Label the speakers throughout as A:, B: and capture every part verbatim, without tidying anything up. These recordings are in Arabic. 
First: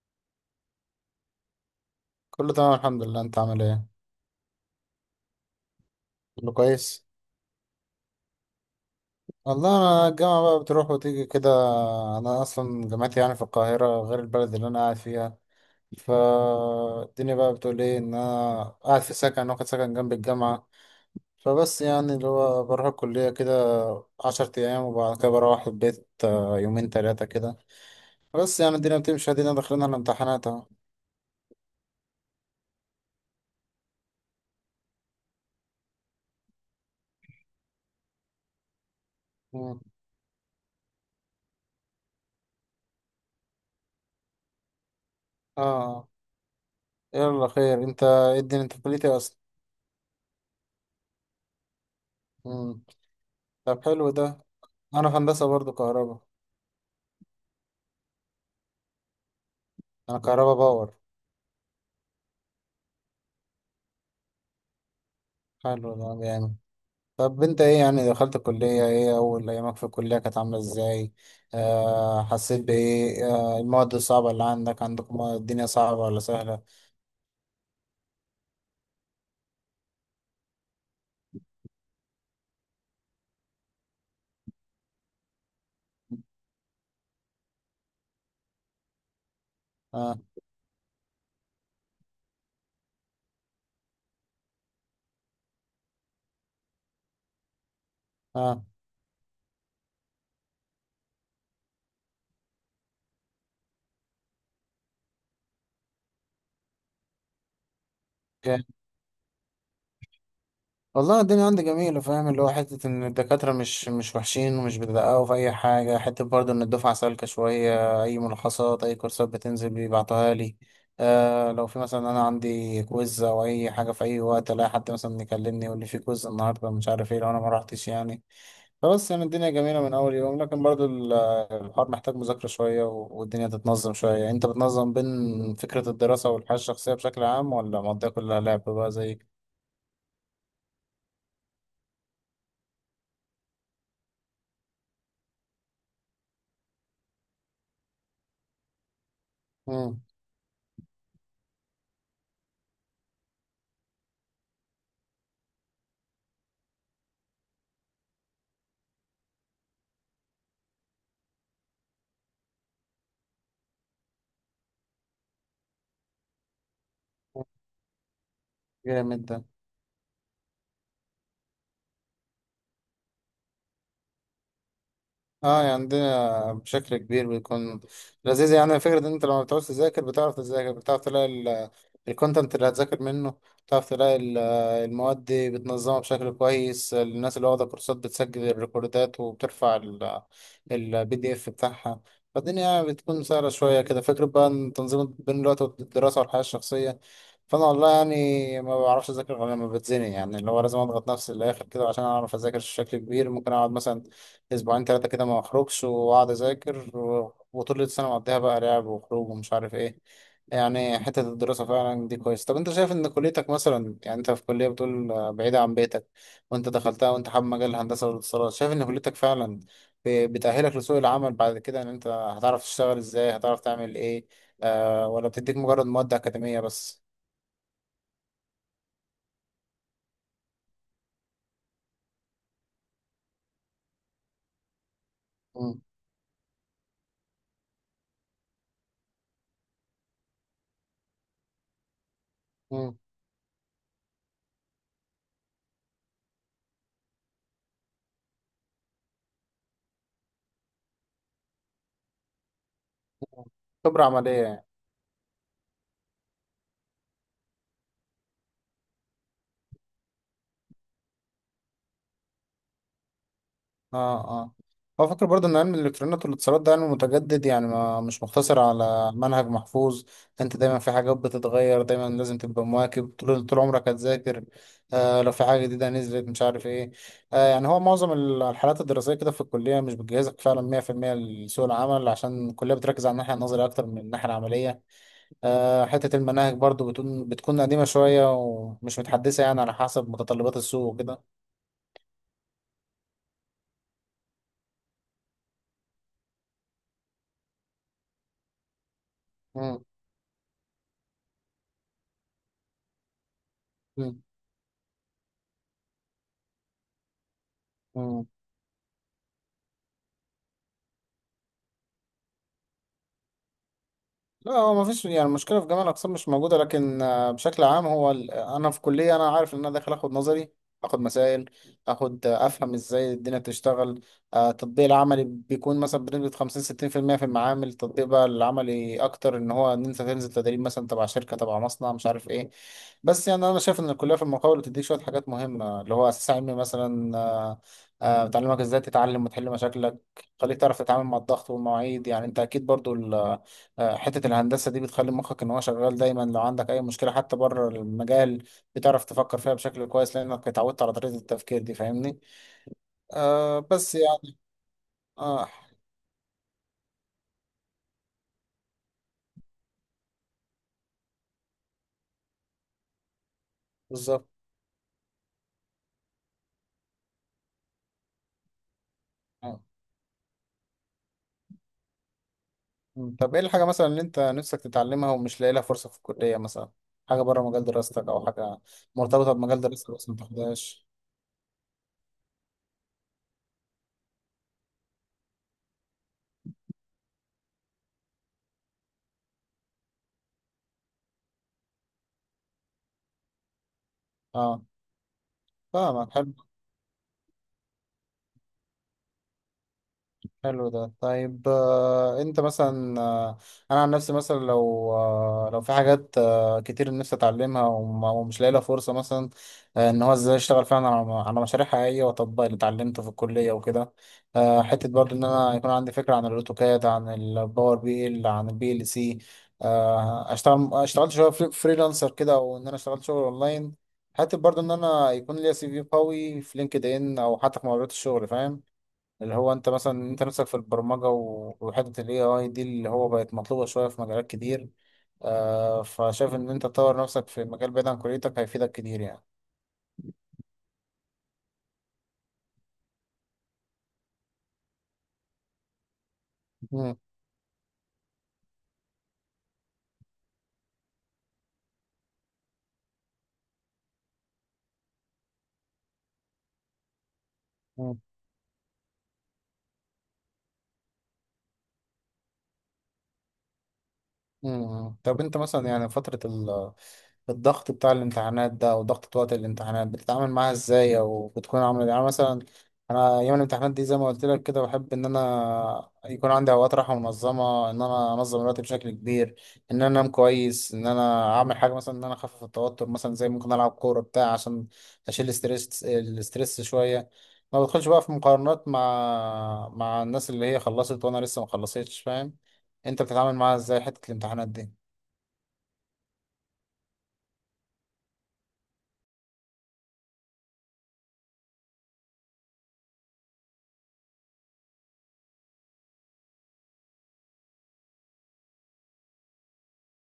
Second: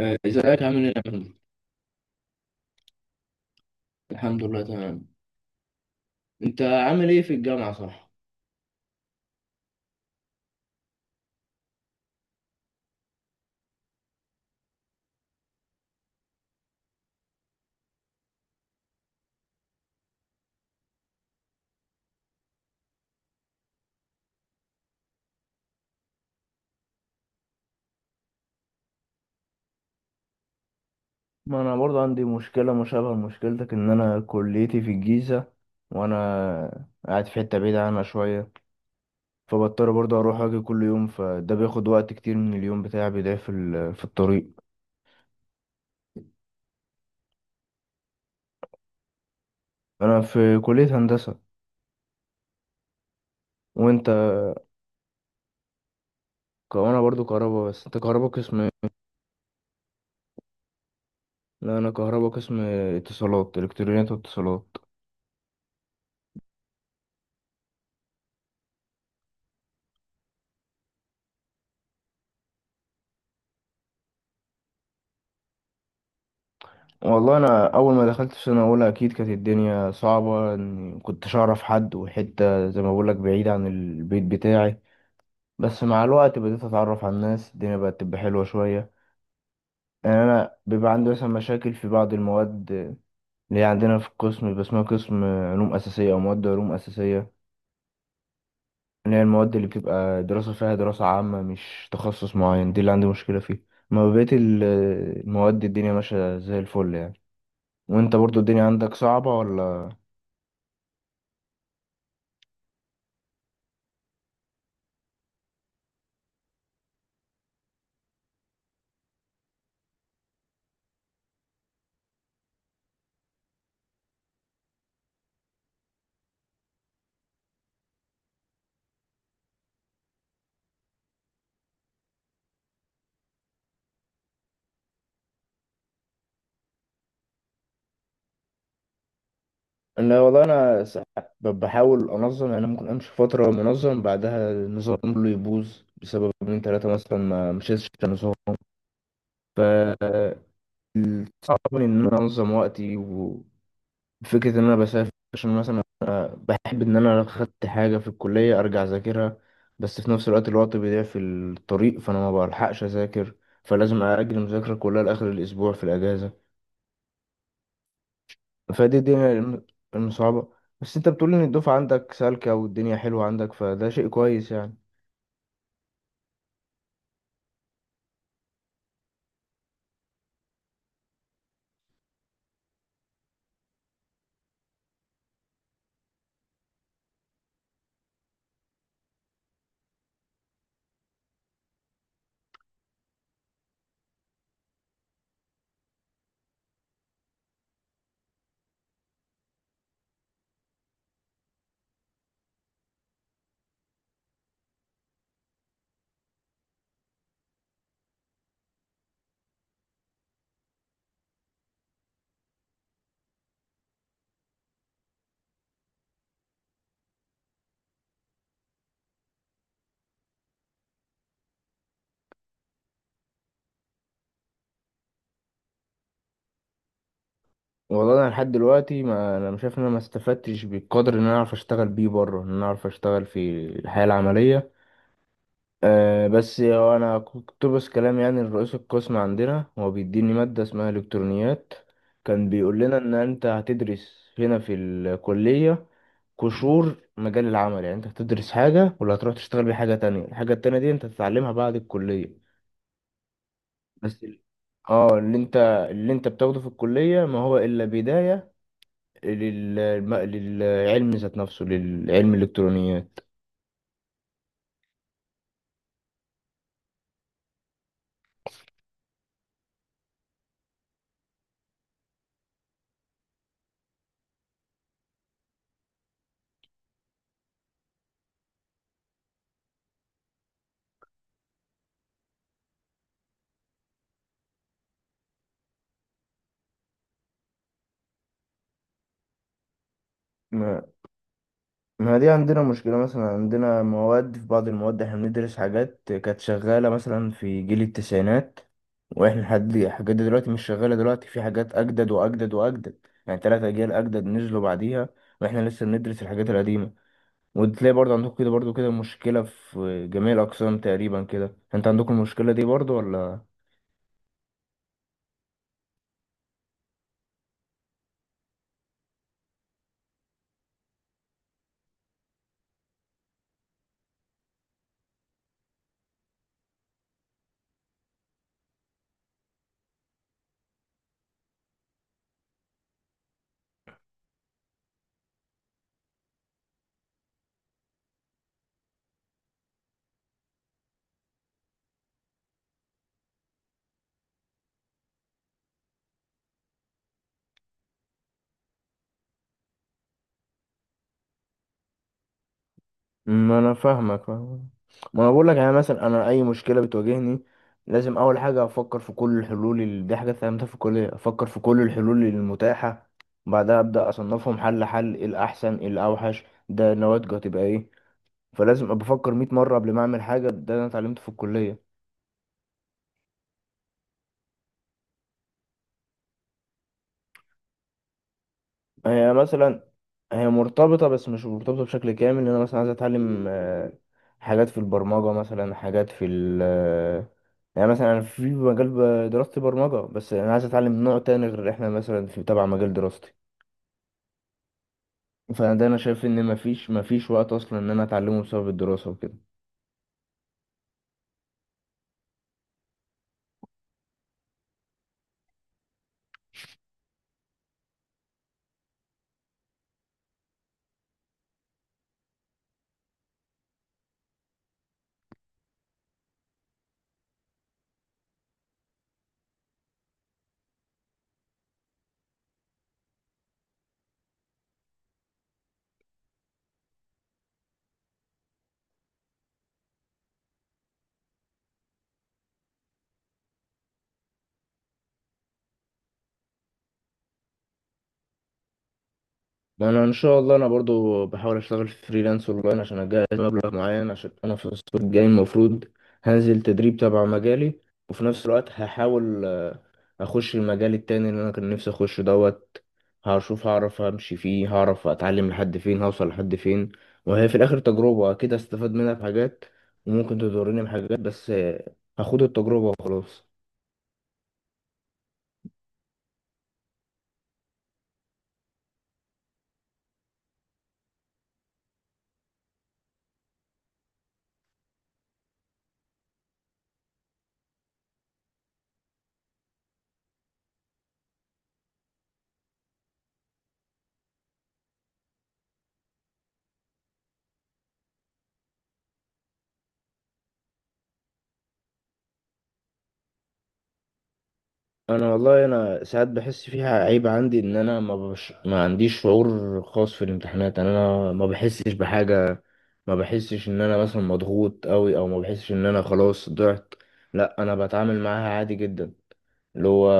A: آه، ازيك عامل ايه يا محمد؟
B: كله تمام الحمد لله، انت عامل ايه؟
A: الحمد لله تمام،
B: كله
A: انت
B: كويس.
A: عامل ايه في الجامعة صح؟
B: والله انا الجامعه بقى بتروح وتيجي كده. انا اصلا جامعتي يعني في القاهره غير البلد اللي انا قاعد فيها. فالدنيا بقى بتقول ايه، ان انا قاعد في سكن، واخد سكن جنب الجامعه. فبس يعني اللي هو بروح الكليه كده عشرة ايام وبعد كده بروح البيت، آه، يومين تلاتة كده. بس يعني الدنيا بتمشي، ادينا داخلين على الامتحانات اهو.
A: ما انا برضه عندي مشكله مشابهه لمشكلتك، ان انا كليتي في الجيزه وانا قاعد في حته بعيده عنها شويه،
B: مم.
A: فبضطر برضه اروح اجي كل يوم، فده بياخد وقت كتير من اليوم بتاعي بيضيع في ال- في الطريق.
B: اه. يلا خير، انت ايه الدنيا، انت في كليتي اصلا؟
A: انا في كليه هندسه،
B: مم. طب حلو
A: وانت؟
B: ده. انا في هندسه برضو كهرباء.
A: ك- وانا برضه كهربا، بس انت كهربا قسم ايه؟
B: انا كهربا باور.
A: لا انا كهربا قسم اتصالات، الكترونيات واتصالات.
B: حلو ده جامد. طب انت ايه يعني، دخلت الكلية، ايه اول ايامك في الكلية كانت عاملة ازاي؟ آه، حسيت بايه؟ آه، المواد الصعبة اللي عندك عندكم، الدنيا صعبة ولا سهلة؟
A: والله انا اول ما دخلت في سنه اولى اكيد كانت الدنيا صعبه، اني كنتش اعرف حد، وحته زي ما بقول لك بعيد عن البيت بتاعي. بس مع الوقت بديت اتعرف على الناس، الدنيا بقت تبقى حلوه شويه. يعني
B: اه.
A: انا بيبقى عندي مثلا مشاكل في بعض المواد، اللي هي عندنا في القسم بيبقى اسمها قسم علوم اساسيه، او مواد علوم اساسيه،
B: اه.
A: اللي هي المواد اللي بتبقى دراسه فيها دراسه عامه مش تخصص معين، دي اللي عندي مشكله فيها. ما بقيت ال- المواد الدنيا ماشيه زي الفل يعني. وانت برضو الدنيا عندك صعبه ولا؟
B: والله الدنيا عندي جميلة، فاهم اللي هو حتة إن الدكاترة مش مش وحشين ومش بيدققوا في أي حاجة، حتة برضه إن الدفعة سالكة شوية، أي ملخصات أي كورسات بتنزل بيبعتوها لي. آه، لو في مثلا أنا عندي كويز أو أي حاجة، في أي وقت ألاقي حد مثلا يكلمني يقول لي في كويز النهاردة مش عارف إيه لو أنا ما روحتش يعني. فبس يعني الدنيا جميلة من أول يوم، لكن برضه ال- الحوار محتاج مذاكرة شوية، و- والدنيا تتنظم شوية. أنت بتنظم بين فكرة الدراسة والحياة الشخصية بشكل عام ولا مقضيها كلها لعب بقى زي؟
A: انا والله انا س- ب- بحاول انظم، يعني أنا ممكن امشي فتره منظم بعدها النظام كله يبوظ بسبب من ثلاثه مثلا ما مشيتش في النظام. ف
B: مم.
A: صعب ان انا انظم وقتي، وفكره ان انا بسافر، عشان مثلا أنا بحب ان انا لو خدت حاجه في الكليه ارجع اذاكرها، بس في نفس الوقت الوقت بيضيع في الطريق فانا ما بلحقش اذاكر، فلازم اجل المذاكره كلها لاخر الاسبوع في الاجازه. فدي دي
B: جامد ده.
A: الم- المصعبة. بس انت بتقول ان الدفعة عندك سالكة والدنيا حلوة عندك، فده شيء كويس يعني.
B: اه يعني عندنا بشكل كبير بيكون لذيذ، يعني فكرة ان انت لما بتعوز تذاكر بتعرف تذاكر، بتعرف تلاقي ال- الكونتنت اللي هتذاكر منه، بتعرف تلاقي ال- المواد دي بتنظمها بشكل كويس. الناس اللي واخدة كورسات بتسجل الريكوردات وبترفع البي دي اف بتاعها. فالدنيا يعني بتكون سهلة شوية كده. فكرة بقى ان تنظيم بين الوقت والدراسة والحياة الشخصية، فانا والله يعني ما بعرفش اذاكر غير لما بتزنق، يعني اللي هو لازم اضغط نفسي للاخر كده عشان اعرف اذاكر بشكل كبير. ممكن اقعد مثلا اسبوعين ثلاثه كده ما اخرجش واقعد اذاكر، و- وطول السنه مقضيها بقى لعب وخروج ومش عارف ايه. يعني حته الدراسه فعلا دي كويس. طب انت شايف ان كليتك مثلا، يعني انت في كليه بتقول آه، بعيده عن بيتك، وانت دخلتها وانت حابب مجال الهندسه والاتصالات، شايف ان كليتك فعلا ب- بتأهلك لسوق العمل بعد كده، ان انت هتعرف تشتغل ازاي، هتعرف تعمل ايه؟ آه، ولا بتديك مجرد مواد اكاديميه بس؟
A: والله انا لحد دلوقتي ما انا مش شايف ان انا ما استفدتش بالقدر ان انا اعرف اشتغل بيه بره، ان انا اعرف اشتغل في الحياة العملية.
B: مم.
A: أه، بس هو انا كنت بس كلام، يعني الرئيس القسم عندنا، هو بيديني مادة اسمها الكترونيات، كان بيقول لنا
B: مم.
A: ان انت هتدرس هنا في الكلية قشور مجال العمل، يعني انت هتدرس حاجة ولا هتروح تشتغل بيها حاجة تانية، الحاجة التانية دي انت هتتعلمها بعد الكلية.
B: خبره
A: بس
B: عمليه
A: ال-
B: يعني.
A: اه، اللي انت اللي انت بتاخده في الكلية ما هو الا بداية لل... الم- للعلم ذات نفسه، للعلم الالكترونيات.
B: اه. اه. بفكر برضه ان علم الالكترونيات والاتصالات ده علم متجدد، يعني ما مش مقتصر على منهج محفوظ. انت دايما في حاجات بتتغير، دايما لازم تبقى مواكب طول طول عمرك هتذاكر. آه، لو في حاجه جديده نزلت مش عارف ايه. آه، يعني هو معظم ال- الحالات الدراسيه كده في الكليه مش بتجهزك فعلا مية في المية لسوق العمل، عشان الكليه بتركز على الناحيه النظريه اكتر من الناحيه العمليه. آه، حته المناهج برضه بتكون بتكون قديمه شويه ومش متحدثه، يعني على حسب متطلبات
A: ما...
B: السوق وكده.
A: ما دي عندنا مشكلة، مثلا عندنا مواد، في بعض المواد احنا بندرس حاجات كانت شغالة مثلا في جيل التسعينات، واحنا لحد
B: مم،
A: الحاجات دي دلوقتي، مش شغالة دلوقتي، في حاجات اجدد واجدد واجدد، يعني تلات اجيال
B: مم،
A: اجدد نزلوا بعديها، واحنا لسه بندرس الحاجات القديمة. وتلاقي برضه
B: مم.
A: عندكم كده، برضه كده مشكلة في جميع الأقسام تقريبا كده، انت عندكم المشكلة دي برضه ولا؟
B: لا هو ما فيش يعني المشكله في جميع الاقسام مش موجوده، لكن آه، بشكل عام هو ال- آه، انا في كليه انا عارف ان انا داخل اخد نظري، اخد مسائل، اخد آه، افهم ازاي الدنيا بتشتغل. آه، التطبيق العملي بيكون مثلا بنسبه خمسين ستين في المية في المية، في المعامل التطبيق بقى العملي اكتر ان هو ان انت تنزل تدريب مثلا تبع شركه تبع مصنع مش عارف ايه. بس يعني انا شايف ان الكليه في المقاول بتديك شويه حاجات مهمه، اللي هو اساس علمي مثلا، آه، آه، بتعلمك ازاي تتعلم وتحل مشاكلك، خليك تعرف تتعامل مع الضغط والمواعيد. يعني انت اكيد برضو آه، حتة الهندسة دي بتخلي مخك إن هو شغال دايما، لو عندك أي مشكلة حتى بره المجال بتعرف تفكر فيها بشكل كويس، لأنك اتعودت على طريقة التفكير دي. فاهمني؟
A: ما
B: آه
A: انا
B: بس
A: فاهمك
B: يعني.
A: فاهمك، ما انا
B: آه.
A: بقول لك، يعني مثلا انا اي مشكلة بتواجهني لازم اول حاجة افكر في كل الحلول، ال- دي حاجة اتعلمتها في الكلية، افكر في كل الحلول المتاحة، بعدها ابدا
B: بالظبط.
A: اصنفهم حل حل، إيه الاحسن، إيه الاوحش، ده نواتجه هتبقى ايه. فلازم ابقى افكر ميه
B: آه.
A: مرة قبل ما اعمل حاجة، ده انا اتعلمته في الكلية.
B: م. طب إيه الحاجة مثلا اللي أنت نفسك تتعلمها ومش لاقي لها فرصة في الكلية مثلا؟ حاجة بره مجال دراستك، أو حاجة
A: هي
B: مرتبطة بمجال
A: مثلا،
B: دراستك بس ما
A: هي
B: تاخدهاش؟
A: مرتبطة بس مش مرتبطة بشكل كامل، ان انا مثلا عايز اتعلم آه، حاجات في البرمجة، مثلا حاجات في ال آه، يعني مثلا انا في مجال ب- دراستي برمجة، بس انا عايز اتعلم نوع تاني غير احنا مثلا في تبع مجال دراستي،
B: آه
A: فانا ده انا
B: فاهمك.
A: شايف
B: حلو.
A: ان مفيش مفيش وقت اصلا ان انا اتعلمه بسبب الدراسة وكده.
B: حلو ده. طيب آه، انت مثلا آه، انا عن نفسي مثلا لو آه، لو في حاجات آه، كتير نفسي اتعلمها وم- ومش لاقي لها فرصه مثلا. آه، ان هو ازاي اشتغل فعلا على على مشاريع حقيقيه واطبق اللي اتعلمته في الكليه وكده. آه، حته برضو ان انا يكون عندي فكره عن الاوتوكاد، عن الباور بي ال، عن البي ال سي. آه، اشتغل اشتغلت شويه فري- فريلانسر كده، او ان انا اشتغلت شغل اونلاين. حتى برضو ان انا يكون ليا سي في قوي في لينكد ان، او حتى في مقابلات الشغل. فاهم اللي هو انت مثلا، انت نفسك في البرمجة و- وحتة ال إيه آي دي اللي هو بقت مطلوبة شوية في مجالات كتير. آه، فشايف ان انت تطور نفسك في مجال بعيد عن كليتك هيفيدك كتير يعني.
A: انا ان شاء الله انا برضو بحاول اشتغل فريلانس اونلاين، عشان اجهز مبلغ معين، عشان انا في الصيف الجاي المفروض هنزل تدريب
B: مم.
A: تبع مجالي، وفي نفس الوقت هحاول اخش المجال التاني اللي انا كان نفسي اخش دوت، هشوف هعرف امشي فيه، هعرف اتعلم لحد فين، هوصل لحد فين. وهي في الاخر
B: مم.
A: تجربة اكيد استفاد منها بحاجات وممكن تضرني بحاجات، بس آه، هاخد التجربة وخلاص.
B: مم. طب انت مثلا يعني فترة الضغط بتاع الامتحانات ده، او ضغط وقت الامتحانات، بتتعامل معاها ازاي؟ او بتكون عامله يعني مثلا؟ انا ايام الامتحانات دي زي ما قلت لك كده، بحب ان انا يكون عندي اوقات راحه منظمه، ان انا انظم الوقت بشكل كبير، ان انا انام كويس، ان انا اعمل حاجه مثلا ان انا اخفف التوتر، مثلا زي ممكن العب كوره بتاع عشان اشيل الاسترس الاسترس شويه. ما بدخلش بقى في مقارنات مع مع الناس اللي هي خلصت وانا لسه ما خلصتش. فاهم انت بتتعامل معاها ازاي حته الامتحانات دي؟
A: انا والله انا ساعات بحس فيها عيب عندي، ان انا ما بش... ما عنديش شعور خاص في الامتحانات، يعني انا ما بحسش بحاجة، ما بحسش ان انا مثلا مضغوط قوي، او ما بحسش ان انا خلاص ضعت، لا انا بتعامل معاها عادي جدا، اللي هو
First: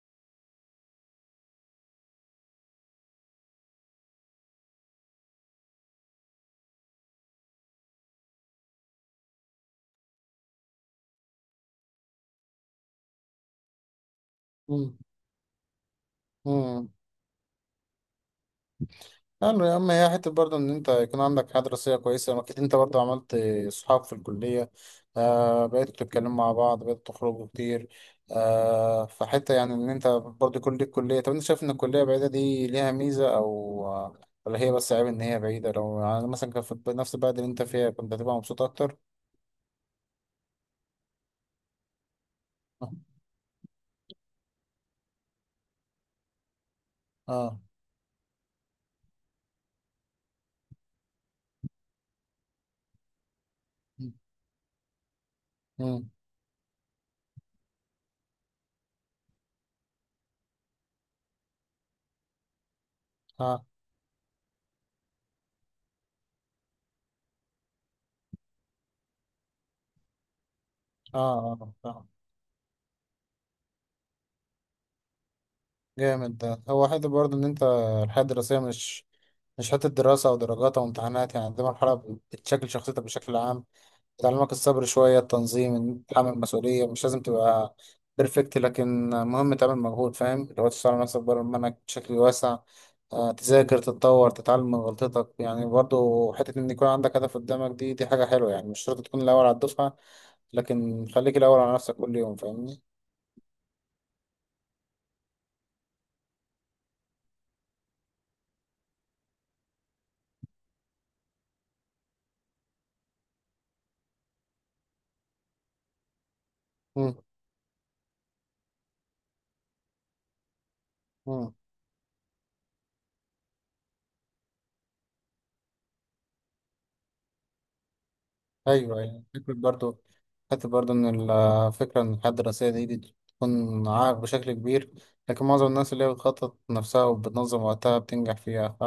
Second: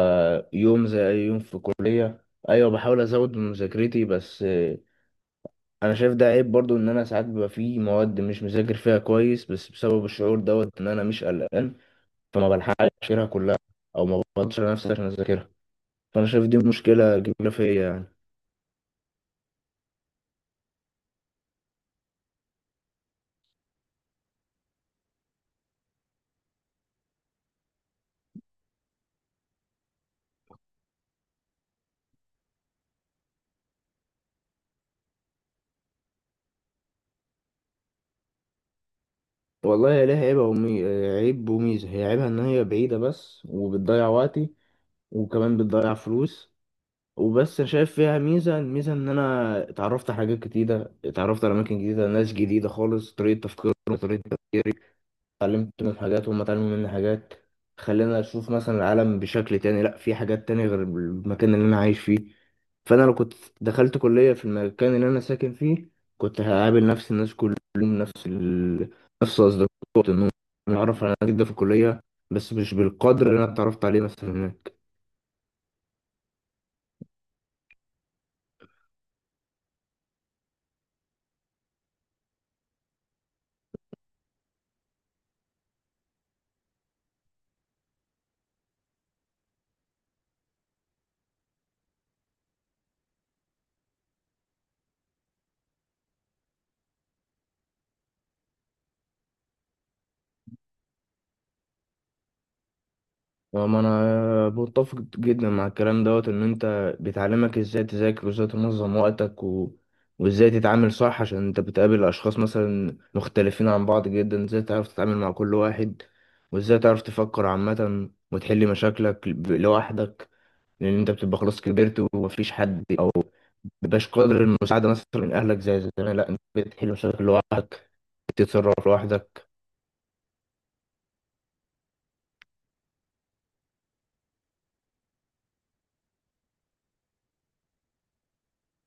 A: يوم زي أي يوم في الكلية. أيوة، بحاول أزود من مذاكرتي، بس آه، أنا شايف ده عيب برضو، إن أنا ساعات بيبقى فيه مواد مش مذاكر فيها كويس بس بسبب الشعور دوت، إن أنا مش قلقان، فما بلحقش أذاكرها كلها، أو ما بفضلش على نفسي عشان أذاكرها، فأنا شايف دي
B: مم.
A: مشكلة كبيرة فيا يعني.
B: حلو يا عم. هي حتة برضه إن أنت يكون عندك حياة دراسية كويسة، أكيد أنت برضه عملت صحاب في الكلية، آه، بقيتوا تتكلموا مع بعض، بقيتوا تخرجوا كتير. آه، فحتة يعني إن أنت برضه يكون ليك كلية. طب أنت شايف إن الكلية بعيدة دي ليها ميزة، أو آه، ولا هي بس عيب إن هي بعيدة؟ لو يعني مثلا كان في نفس البلد اللي أنت فيها، كنت هتبقى مبسوط أكتر؟
A: والله هي ليها عيب ومي... عيب وميزة. هي عيبها إن هي بعيدة بس، وبتضيع وقتي، وكمان بتضيع فلوس. وبس
B: آه.
A: أنا شايف فيها ميزة، الميزة إن أنا اتعرفت على حاجات جديدة، اتعرفت على أماكن جديدة، ناس جديدة خالص، طريقة تفكيرهم، طريقة تفكيري، اتعلمت منهم
B: آه
A: حاجات وهم اتعلموا مني حاجات، خلينا أشوف مثلا العالم بشكل تاني، لأ في حاجات تانية غير المكان اللي أنا عايش فيه. فأنا لو كنت
B: آه
A: دخلت كلية في المكان اللي أنا ساكن فيه كنت هقابل نفس الناس كل يوم، نفس ال... نفس أصدقاء النوم. أنا أعرف على
B: آه
A: ناس جدا في
B: آه
A: الكلية
B: آه.
A: بس مش بالقدر اللي أنا اتعرفت عليه مثلا هناك.
B: جامد ده. هو حته برضه ان انت الحياه الدراسيه مش، مش حته دراسه او درجات او امتحانات يعني، دي مرحله بتشكل شخصيتك بشكل عام. بتعلمك الصبر شويه، التنظيم، إن تتحمل مسؤوليه. مش لازم تبقى بيرفكت، لكن مهم تعمل مجهود. فاهم لو تشتغل على نفسك بره المنهج بشكل واسع، آه، تذاكر تتطور تتعلم من غلطتك. يعني برضه حته ان يكون عندك هدف قدامك، دي دي حاجه حلوه يعني. مش شرط تكون الاول على الدفعه، لكن خليك الاول على نفسك كل يوم. فاهمني؟
A: وما انا متفق جدا مع الكلام دوت، ان انت بتعلمك ازاي تذاكر، وازاي تنظم وقتك و... وازاي تتعامل صح، عشان انت بتقابل اشخاص مثلا مختلفين عن بعض جدا، ازاي تعرف تتعامل مع كل واحد، وازاي تعرف
B: مم،
A: تفكر عامة، وتحل مشاكلك ب- لوحدك، لان انت بتبقى
B: مم.
A: خلاص كبرت، ومفيش حد، او مبيبقاش قادر المساعدة مثلا من اهلك زي زمان، لا انت بتحل مشاكل لوحدك، بتتصرف
B: ايوه يعني
A: لوحدك.
B: فكرة برضه، حتى برضه إن الفكرة إن الحياة الدراسية دي بتكون عائق بشكل كبير، لكن معظم الناس اللي هي بتخطط نفسها وبتنظم وقتها بتنجح فيها. فا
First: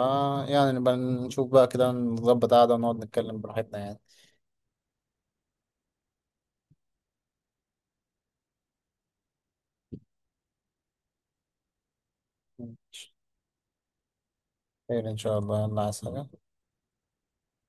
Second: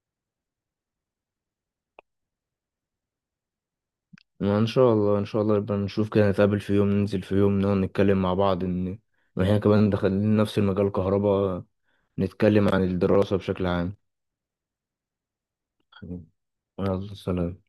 B: يعني نبقى نشوف بقى كده، نظبط قعدة ونقعد نتكلم براحتنا يعني.
A: ما ان شاء الله، ان شاء الله يبقى نشوف كده، نتقابل في يوم، ننزل في يوم، نقعد نتكلم مع بعض، ان إن احنا كمان دخلنا نفس المجال كهرباء، نتكلم عن الدراسة بشكل عام.
B: خير إن شاء الله. يلا عايز حاجة؟
A: يلا سلام.